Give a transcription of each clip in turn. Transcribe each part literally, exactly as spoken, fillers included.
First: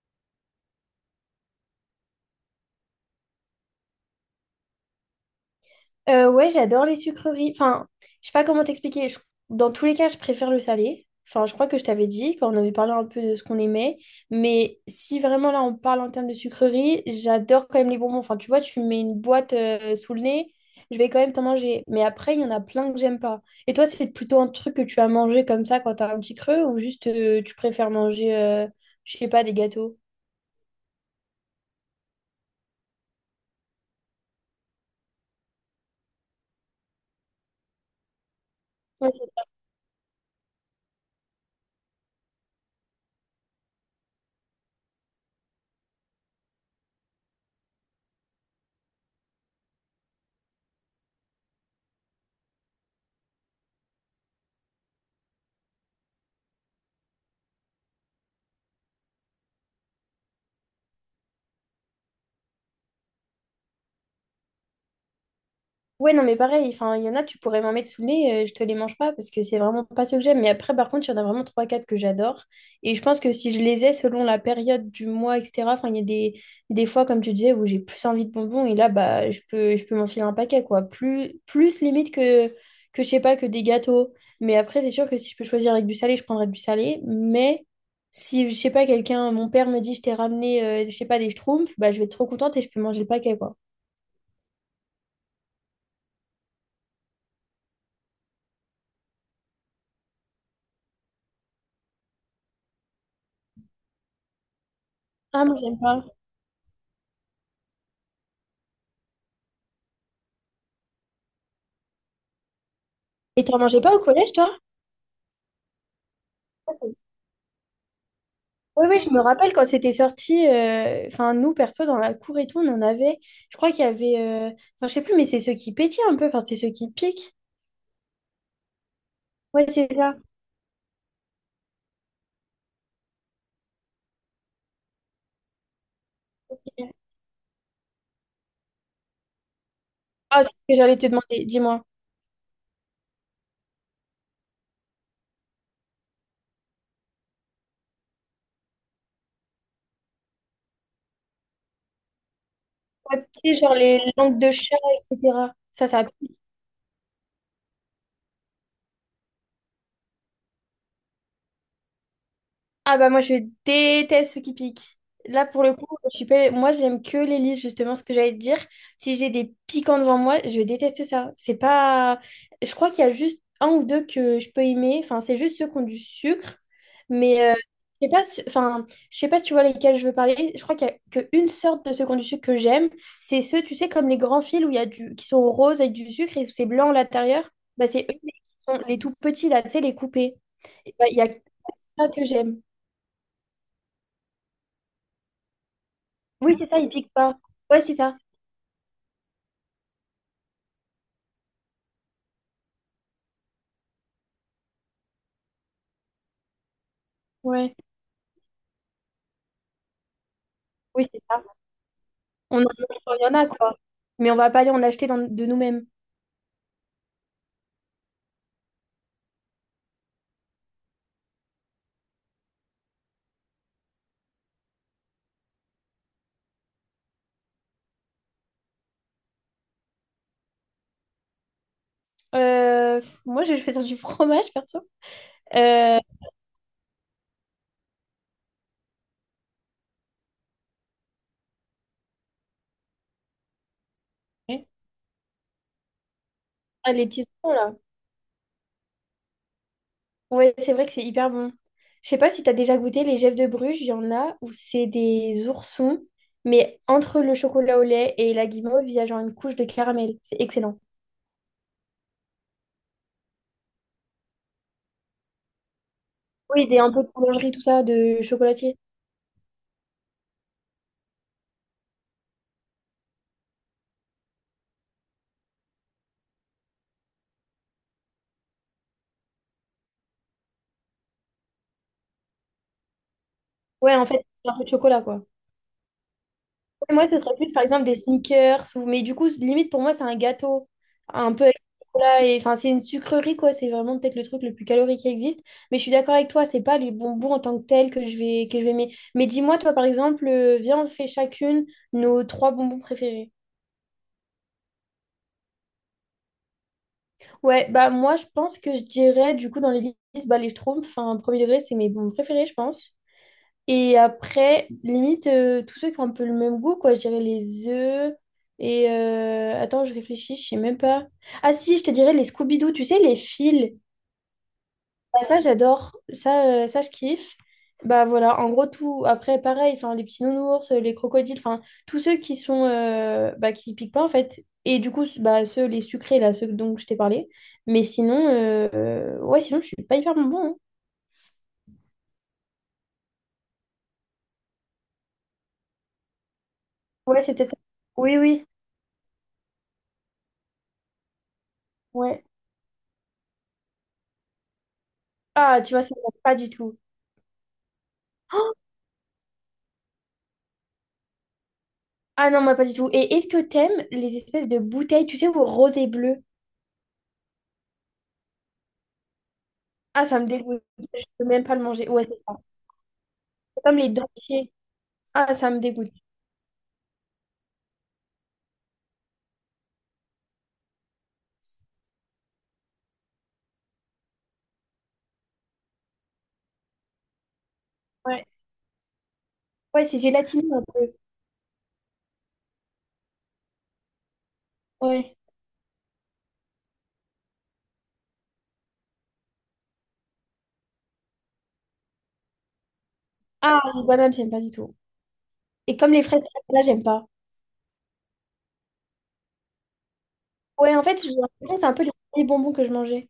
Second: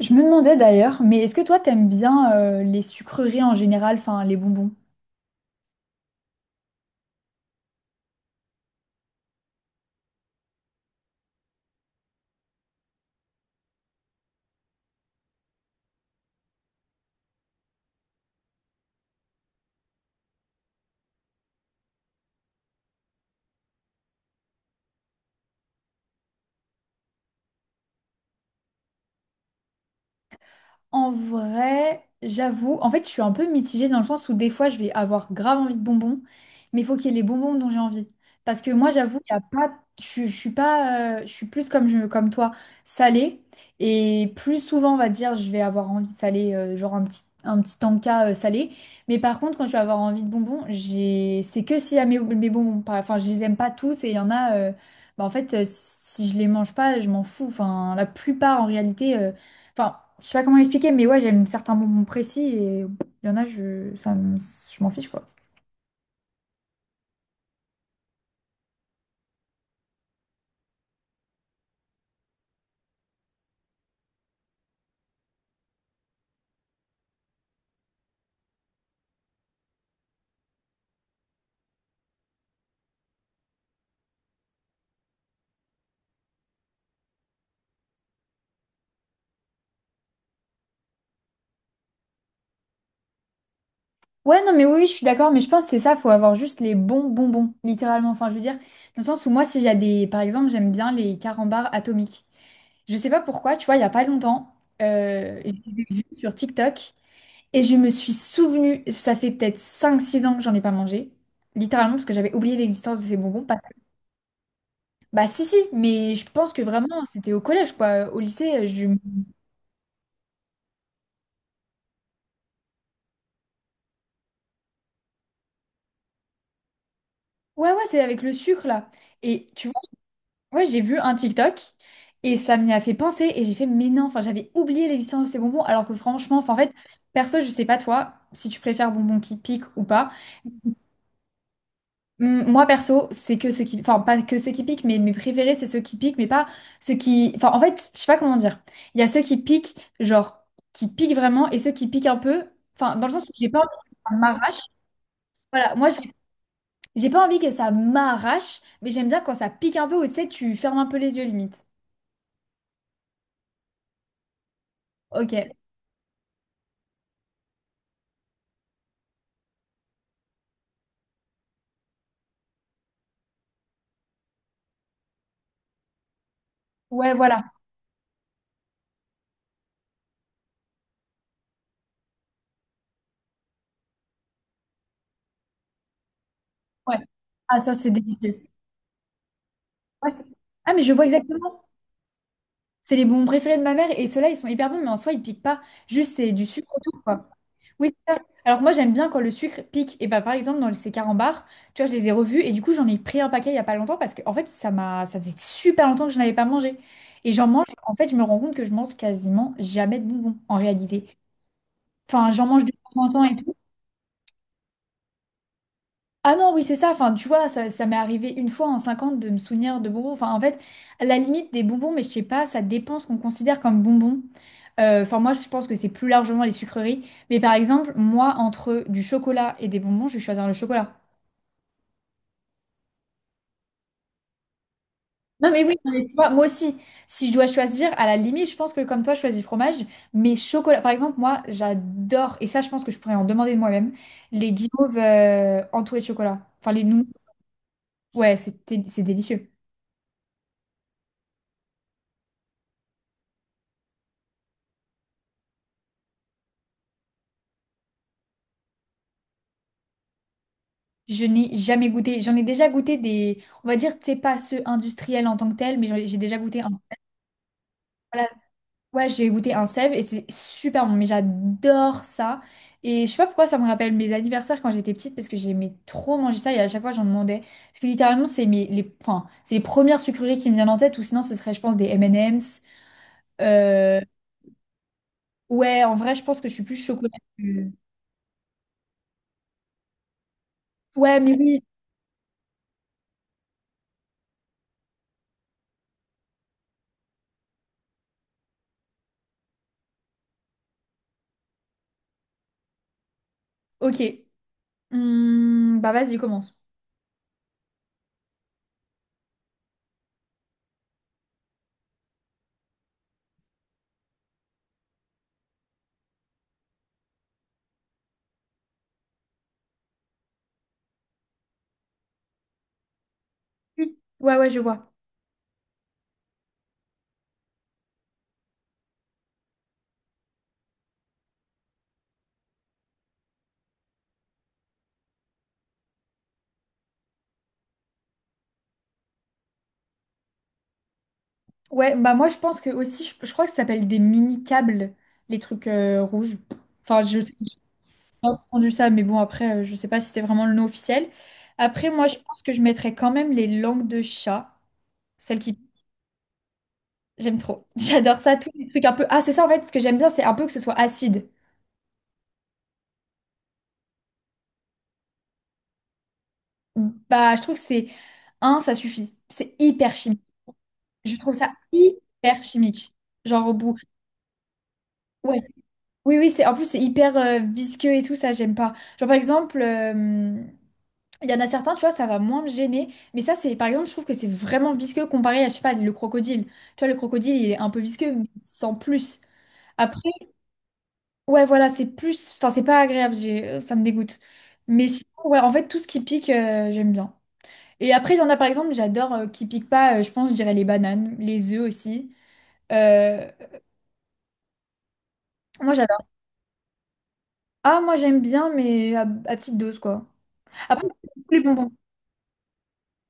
Je me demandais d'ailleurs, mais est-ce que toi t'aimes bien euh, les sucreries en général, enfin les bonbons? Euh, ouais, j'adore les sucreries. Enfin, je sais pas comment t'expliquer. Je- Dans tous les cas, je préfère le salé. Enfin, je crois que je t'avais dit quand on avait parlé un peu de ce qu'on aimait. Mais si vraiment là, on parle en termes de sucreries, j'adore quand même les bonbons. Enfin, tu vois, tu me mets une boîte euh, sous le nez, je vais quand même t'en manger. Mais après, il y en a plein que j'aime pas. Et toi, c'est plutôt un truc que tu as mangé comme ça quand t'as un petit creux ou juste euh, tu préfères manger, euh, je sais pas, des gâteaux? En vrai, j'avoue, en fait, je suis un peu mitigée dans le sens où des fois, je vais avoir grave envie de bonbons, mais il faut qu'il y ait les bonbons dont j'ai envie. Parce que moi, j'avoue, il y a pas, je, je suis pas, euh, je suis plus comme, je, comme toi, salée. Et plus souvent, on va dire, je vais avoir envie de salé, euh, genre un petit, un petit tanka euh, salé. Mais par contre, quand je vais avoir envie de bonbons, j'ai, c'est que s'il y a mes, mes bonbons. Par- Enfin, je les aime pas tous et il y en a, euh, bah, en fait, euh, si je les mange pas, je m'en fous. Enfin, la plupart, en réalité. euh, Enfin, je sais pas comment expliquer, mais ouais, j'aime certains moments précis et il y en a, je, ça me- je m'en fiche, quoi. Ouais, non, mais pareil, enfin, il y en a, tu pourrais m'en mettre sous le nez, euh, je te les mange pas parce que c'est vraiment pas ce que j'aime. Mais après, par contre, il y en a vraiment trois quatre que j'adore. Et je pense que si je les ai selon la période du mois, et cetera, enfin, il y a des, des fois, comme tu disais, où j'ai plus envie de bonbons et là, bah, je peux, je peux m'enfiler un paquet, quoi. Plus, plus limite que, que, je sais pas, que des gâteaux. Mais après, c'est sûr que si je peux choisir avec du salé, je prendrais du salé. Mais si, je sais pas, quelqu'un, mon père me dit, je t'ai ramené, euh, je sais pas, des schtroumpfs, bah, je vais être trop contente et je peux manger le paquet, quoi. Ouais, non, mais oui, oui, je suis d'accord, mais je pense que c'est ça, faut avoir juste les bons bonbons, littéralement. Enfin, je veux dire, dans le sens où moi, si j'ai des. Par exemple, j'aime bien les carambars atomiques. Je sais pas pourquoi, tu vois, il y a pas longtemps, euh, Ah, je moi, j'aime les ai vus pas. sur TikTok et je me suis souvenue. Ça fait peut-être cinq six ans que j'en ai pas mangé, littéralement, parce que j'avais oublié l'existence de ces bonbons. Et t'en Parce que... mangeais pas au collège, toi? Bah, si, si, mais je pense que Oui, vraiment, c'était au collège, quoi. Au lycée, je. oui, je me rappelle quand c'était sorti, euh, enfin nous, perso, dans la cour et tout, on en avait, je crois qu'il y avait, euh, enfin je sais plus, mais c'est ceux qui pétillent un peu, enfin c'est ceux qui piquent. Ouais, ouais, c'est avec le sucre là. Et Ouais, tu vois, c'est ça. ouais, j'ai vu un TikTok et ça m'y a fait penser et j'ai fait, mais non, enfin, j'avais oublié l'existence de ces bonbons alors que franchement, enfin, en fait, perso, je sais pas toi si tu préfères bonbons qui piquent ou pas. Ah, c'est ce que j'allais te demander, dis-moi. Hum, Moi, perso, c'est que ceux qui, enfin, pas que ceux qui piquent, mais mes préférés, c'est ceux qui piquent, mais pas ceux qui, enfin, en fait, je sais pas comment dire. Il y a ceux qui piquent, genre, qui piquent vraiment et ceux qui piquent un peu, enfin, dans le sens Ouais, où j'ai tu pas sais, envie genre que les ça langues de m'arrache. chat, et cetera. Voilà, Ça, moi, je ça a. J'ai pas envie que ça m'arrache, mais j'aime bien quand ça pique un peu ou tu sais, tu fermes un peu les yeux limite. Ah bah moi je déteste ceux qui piquent. Là Ok. pour le coup, je suis pas, moi j'aime que les lys, justement ce que j'allais te dire. Si j'ai des piquants devant moi, je déteste ça. C'est pas, je crois qu'il y a juste un ou deux que je peux aimer, enfin c'est juste ceux qui ont du sucre, Ouais, voilà. mais euh, je sais pas si- enfin je sais pas si tu vois lesquels je veux parler. Je crois qu'il y a qu'une sorte de ceux qui ont du sucre que j'aime, c'est ceux tu sais comme les grands fils où il y a du qui sont roses avec du sucre et c'est blanc à Ouais. l'intérieur, Ah, ça, bah c'est c'est eux, délicieux. les les tout petits là, tu sais les Ouais. coupés. Ah, mais je Et vois bah, il y a que exactement. ça que j'aime. C'est les bonbons préférés de ma mère et ceux-là, ils sont hyper bons, mais en soi, ils piquent pas. Juste, c'est du Oui, c'est sucre ça, ils autour, piquent quoi. pas. Ouais, Oui, c'est c'est ça. ça. Alors que moi, j'aime bien quand le sucre pique. Et bah, par exemple, dans ces carambars, tu vois, je les ai revus et du coup, j'en ai pris un paquet il y a pas longtemps parce que, en fait, ça m'a... ça faisait super longtemps que je n'avais pas mangé. Et j'en mange, Ouais. en fait, je me rends compte que je mange quasiment jamais de bonbons en réalité. Oui, c'est ça. Enfin, j'en On mange de temps en en Il temps y en et a, tout. quoi. Mais on va pas aller en acheter dans- de nous-mêmes. Ah non, oui, c'est ça. Enfin, tu vois, ça, ça m'est arrivé une fois en cinquante de me souvenir de bonbons. Enfin, en fait, à la limite des bonbons, mais je sais pas, ça dépend ce qu'on considère comme bonbons. Euh, Enfin, moi, je pense que c'est plus largement les sucreries. Mais par exemple, moi, entre du chocolat et des bonbons, je vais choisir le chocolat. Euh, pff, moi, je vais faire du fromage, perso. Non, mais oui, non, Euh, mais tu vois, moi aussi, si je dois choisir, à la limite, je pense que comme toi, je choisis fromage, mais chocolat. Par exemple, moi, j'adore, et ça, je pense que je pourrais en demander de moi-même, les guimauves euh, entourées de chocolat. Enfin, les ah, noix. les petits oignons, là. Ouais, c'était, c'est délicieux. Ouais, c'est vrai que c'est hyper bon. Je sais pas si t'as déjà goûté les Gèves de Bruges, il y en a où c'est des oursons, mais entre le chocolat au lait et la guimauve, il y a genre une couche de caramel. C'est excellent. Je n'ai jamais goûté. J'en ai déjà goûté des. On va dire, tu sais, pas ceux industriels en tant que tel, mais j'en ai- j'ai déjà goûté un. Oui, des un peu de boulangerie, tout ça, de Voilà. chocolatier. Ouais, j'ai goûté un sève et c'est super bon. Mais j'adore ça. Et je sais pas pourquoi ça me rappelle mes anniversaires quand j'étais petite parce que j'aimais trop manger ça et à chaque fois j'en demandais. Parce que littéralement, c'est mes, les, enfin, c'est les premières sucreries qui me viennent en tête ou sinon ce serait, je pense, des M and M's. Ouais, en fait, c'est un peu de chocolat, quoi. Ouais, en vrai, je pense que je suis plus Ouais, moi, chocolat. ce serait plus, par que-. exemple, des sneakers. Ou... Mais du coup, c- limite, pour moi, c'est un gâteau. Ouais, mais Un peu avec oui, du chocolat et, enfin, c'est une sucrerie, quoi. C'est vraiment peut-être le truc le plus calorique qui existe. Mais je suis d'accord avec toi, c'est pas les bonbons en tant que tels que je vais, que je vais aimer. Mais dis-moi, toi, par exemple, euh, viens, on fait chacune nos trois bonbons préférés. ok. Hmm, bah vas-y, commence. Ouais, bah moi, je pense que je dirais, du coup, dans les listes, bah, les Schtroumpfs, enfin, premier degré, c'est mes bonbons préférés, je pense. Et après, limite, euh, tous ceux qui ont un peu le même goût, quoi. Je dirais les œufs. Et euh, attends, je réfléchis, je sais même pas. Ah si, je te dirais les Scooby-Doo, tu sais, les fils. Oui. Ouais, ouais, je vois. Ah, ça, j'adore. Ça, euh, ça, je kiffe. Bah voilà, en gros, tout. Après, pareil, enfin, les petits nounours, les crocodiles, enfin, tous ceux qui sont, euh, bah, qui piquent pas, en fait. Et du coup, bah, ceux, les sucrés, là, ceux dont je t'ai parlé. Mais sinon, euh, euh, ouais, sinon, je suis pas hyper bonbon, hein. Ouais, bah moi, je pense que aussi, je, je crois que ça s'appelle des mini-câbles, les trucs euh, rouges. Enfin, je Ouais, sais, c'est peut-être ça. j'ai Oui, pas oui, entendu ça, mais bon, après, euh, je sais pas si c'est vraiment le nom officiel. Après, moi, je ouais. pense que je mettrais quand même les langues de chat, celles qui... Ah, tu vois, ça ne pas du tout. J'aime trop. J'adore ça, tous Oh. les trucs un peu... Ah, c'est ça, en fait, ce que j'aime bien, c'est un peu que ce soit acide. Ah non, moi pas du tout. Et est-ce que t'aimes les espèces de bouteilles, tu sais, au rosé bleu? Bah, je trouve que c'est... Un, ça suffit. C'est hyper Ah, ça chimique. me dégoûte. Je Je peux trouve même ça pas le manger. Ouais, c'est ça. hyper chimique. Genre au C'est comme bout. les dentiers. Ah, Ouais. ça me dégoûte. Oui, oui, c'est en plus c'est hyper euh, visqueux et tout, ça j'aime pas. Genre par exemple, euh, il y en a certains, tu vois, ça va moins me gêner. Mais ça, c'est par exemple, je trouve que c'est vraiment visqueux comparé à, je sais pas, le crocodile. Tu vois, le crocodile, il est un peu visqueux, mais Ouais, sans plus. ouais, c'est Après, gélatineux un peu. ouais, voilà, c'est plus. Enfin, c'est pas agréable, j'ai- euh, ça me dégoûte. Mais sinon, Ouais. ouais, en fait, tout ce qui pique, euh, j'aime bien. Et après, il y en a par exemple, j'adore euh, qui pique pas, euh, je pense, je dirais les bananes, les œufs aussi. Euh, Ah, les bananes, j'aime pas du tout. Moi, Et comme les j'adore. fraises, là, j'aime pas. Ah, moi j'aime bien, mais à, à petite dose, quoi. Ouais, en Après, fait, j'ai les l'impression que c'est bonbons. un peu les premiers bonbons que je mangeais.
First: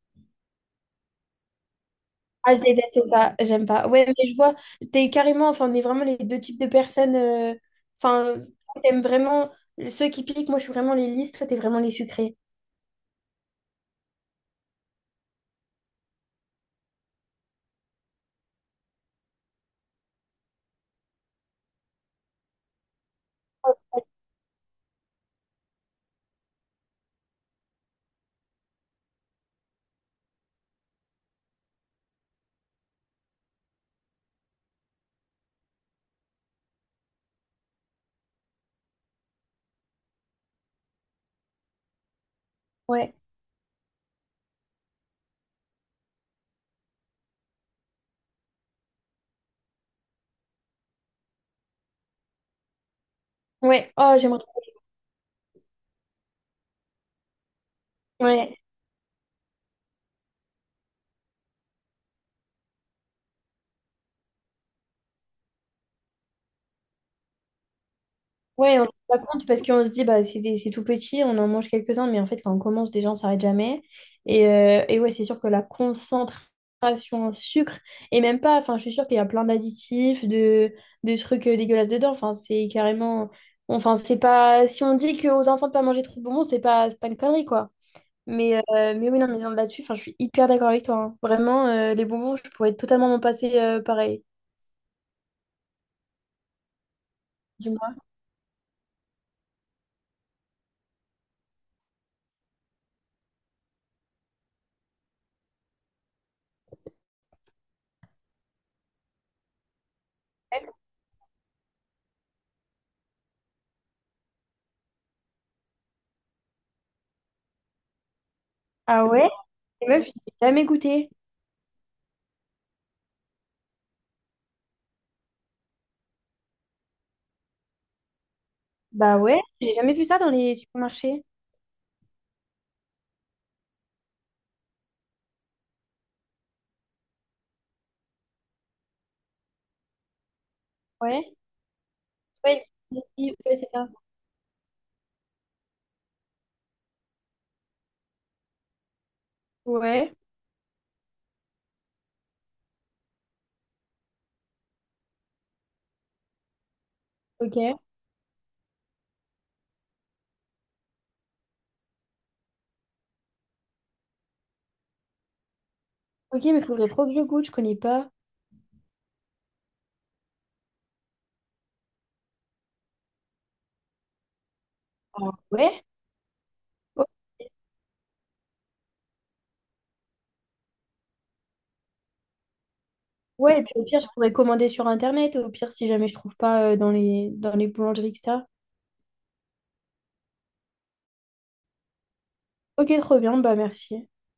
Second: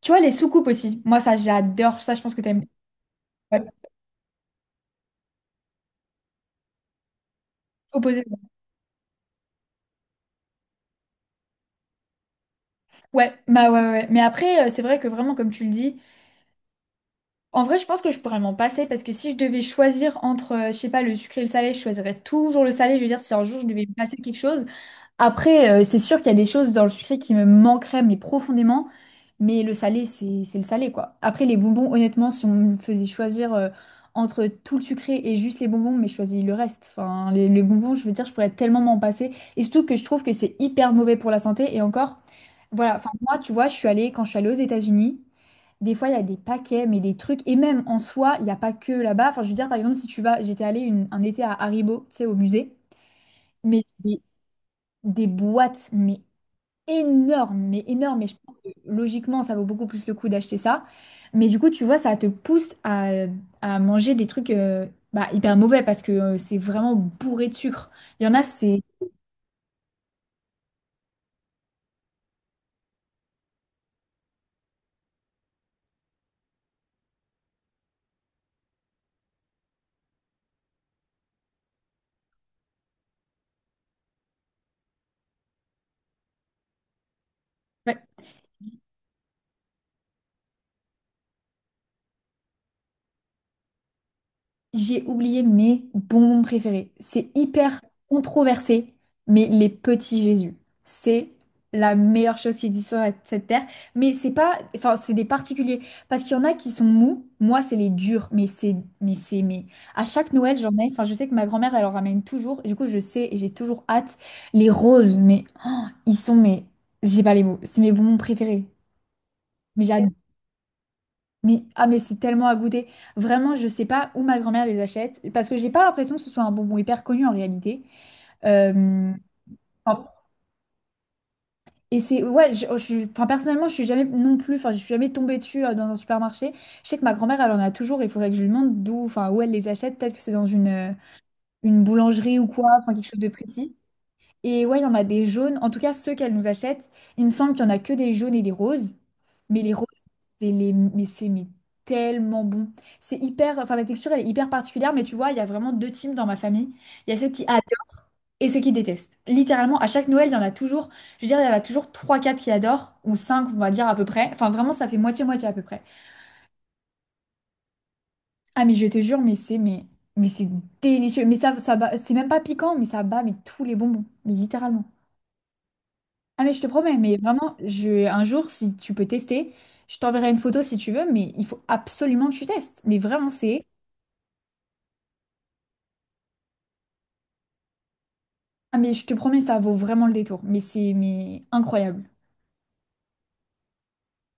Tu vois, les soucoupes aussi. Moi, ça, j'adore. Ça, je pense que Ah, je t'aimes. déteste ça. Ouais, J'aime pas. Ouais, mais je vois, t'es carrément, enfin, on est vraiment les deux types de personnes, euh, opposé. enfin, t'aimes vraiment ceux qui piquent. Moi, je suis vraiment les lisses. Toi, t'es vraiment les sucrés. Ouais, bah ouais, ouais. Ouais. Mais après, euh, c'est vrai que vraiment, comme tu le dis, en vrai, je pense que je pourrais m'en passer parce que si je devais choisir entre, euh, je sais pas, le sucré et le salé, je choisirais toujours le salé. Je veux dire, si un jour je devais me passer quelque chose. Après, euh, c'est sûr qu'il y a des choses dans le sucré qui me manqueraient, mais profondément. Mais le salé, c'est c'est le salé, quoi. Après, les bonbons, honnêtement, si on me faisait choisir euh, entre tout le sucré et juste les bonbons, mais je choisis le reste. Enfin, les, les bonbons, je veux dire, je pourrais tellement m'en passer. Et surtout que je trouve que c'est hyper mauvais pour la santé. Et encore, voilà, enfin, Ouais. moi, tu vois, je suis allée, quand je suis allée aux États-Unis, des fois, il y a des paquets, mais des trucs. Et même en soi, il n'y a pas que là-bas. Enfin, je veux dire, par exemple, si tu vas, j'étais allée une- un été à Haribo, tu sais, au musée. Mais Ouais. Oh, des, j'aimerais. des boîtes, mais énorme, mais énorme. Et je pense Ouais, que logiquement, ça vaut beaucoup plus le coup d'acheter ça. Mais du coup, tu vois, ça te pousse à, à manger des trucs euh, bah, hyper mauvais parce que euh, c'est vraiment bourré de sucre. Il y en a, ouais, c'est... on se rend pas compte parce qu'on se dit bah c'est des- c'est tout petit, on en mange quelques-uns, mais en fait quand on commence déjà on s'arrête jamais. Et, euh, et ouais, c'est sûr que la concentration en sucre, et même pas, enfin je suis sûre qu'il y a plein d'additifs, de, de trucs euh, dégueulasses dedans. Enfin, c'est carrément. Enfin, c'est pas. Si on dit qu'aux enfants de pas manger trop de bonbons, c'est pas, c'est pas une connerie, quoi. ouais. Mais, euh, mais oui, non, mais là-dessus, enfin, je suis hyper d'accord avec toi, hein. Vraiment, euh, les bonbons, je pourrais totalement m'en passer euh, pareil. J'ai oublié mes bonbons préférés. C'est Du hyper moins. controversé, mais les petits Jésus, c'est la meilleure chose qui existe sur la- cette terre. Mais c'est pas, enfin, c'est des particuliers parce qu'il y en a qui sont mous. Moi, c'est les durs, mais c'est, mais c'est, mais à chaque Noël, j'en ai. Enfin, je sais que ma grand-mère, elle en ramène toujours. Du coup, je sais et j'ai toujours hâte. Les roses, mais oh, ils sont, mais j'ai pas les mots. C'est mes bonbons préférés. Ah ouais? Mais Et meuf, j'adore. j'ai jamais goûté. Mais, ah mais c'est tellement à goûter. Vraiment, je sais pas où ma grand-mère les achète parce que j'ai pas l'impression que ce soit un bonbon hyper connu en réalité. Euh, Bah ouais, j'ai jamais vu enfin, ça dans les supermarchés. et c'est ouais, je, je- enfin, personnellement, je suis jamais non plus, enfin, je suis jamais tombée dessus euh, dans un supermarché. Je sais que ma grand-mère, elle en a toujours. Il faudrait que je lui demande d'où, enfin, où elle les achète. Peut-être que c'est dans une euh, Ouais. une boulangerie ou Ouais, quoi, enfin quelque chose de il- ouais, c'est précis. ça. Et ouais, il y en a des jaunes. En tout cas, ceux qu'elle nous achète, il me semble qu'il n'y en a que des jaunes et des roses. Mais les roses, Ouais. c'est les... mais c'est mais tellement bon. C'est hyper... Enfin, la texture, elle est hyper particulière. Mais tu vois, il y a vraiment deux teams dans ma famille. Il y a ceux qui Ok. adorent et ceux qui détestent. Littéralement, à chaque Noël, il y en a toujours... Je veux dire, il y en a toujours trois, quatre qui adorent. Ou cinq, on va dire, à peu près. Enfin, vraiment, ça fait moitié-moitié à peu près. Ok, mais faudrait trop que je goûte, je connais pas. Ah, mais je te jure, mais c'est... Mais, mais c'est délicieux. Mais ça, ça bat- C'est même pas piquant, mais ça bat mais tous les bonbons. Mais littéralement. Ah ouais. Ah mais je te promets, Oh, mais vraiment, je, un jour, si tu peux tester, je t'enverrai une photo si tu veux, mais il faut absolument que tu testes. Mais vraiment, ouais, et c'est... puis au pire, je pourrais commander sur Internet, au pire, si jamais je trouve pas euh, dans les, dans les boulangeries, et cetera. Ah mais je te promets, ça vaut vraiment le détour. Mais c'est mais incroyable. Ok, trop bien, bah merci.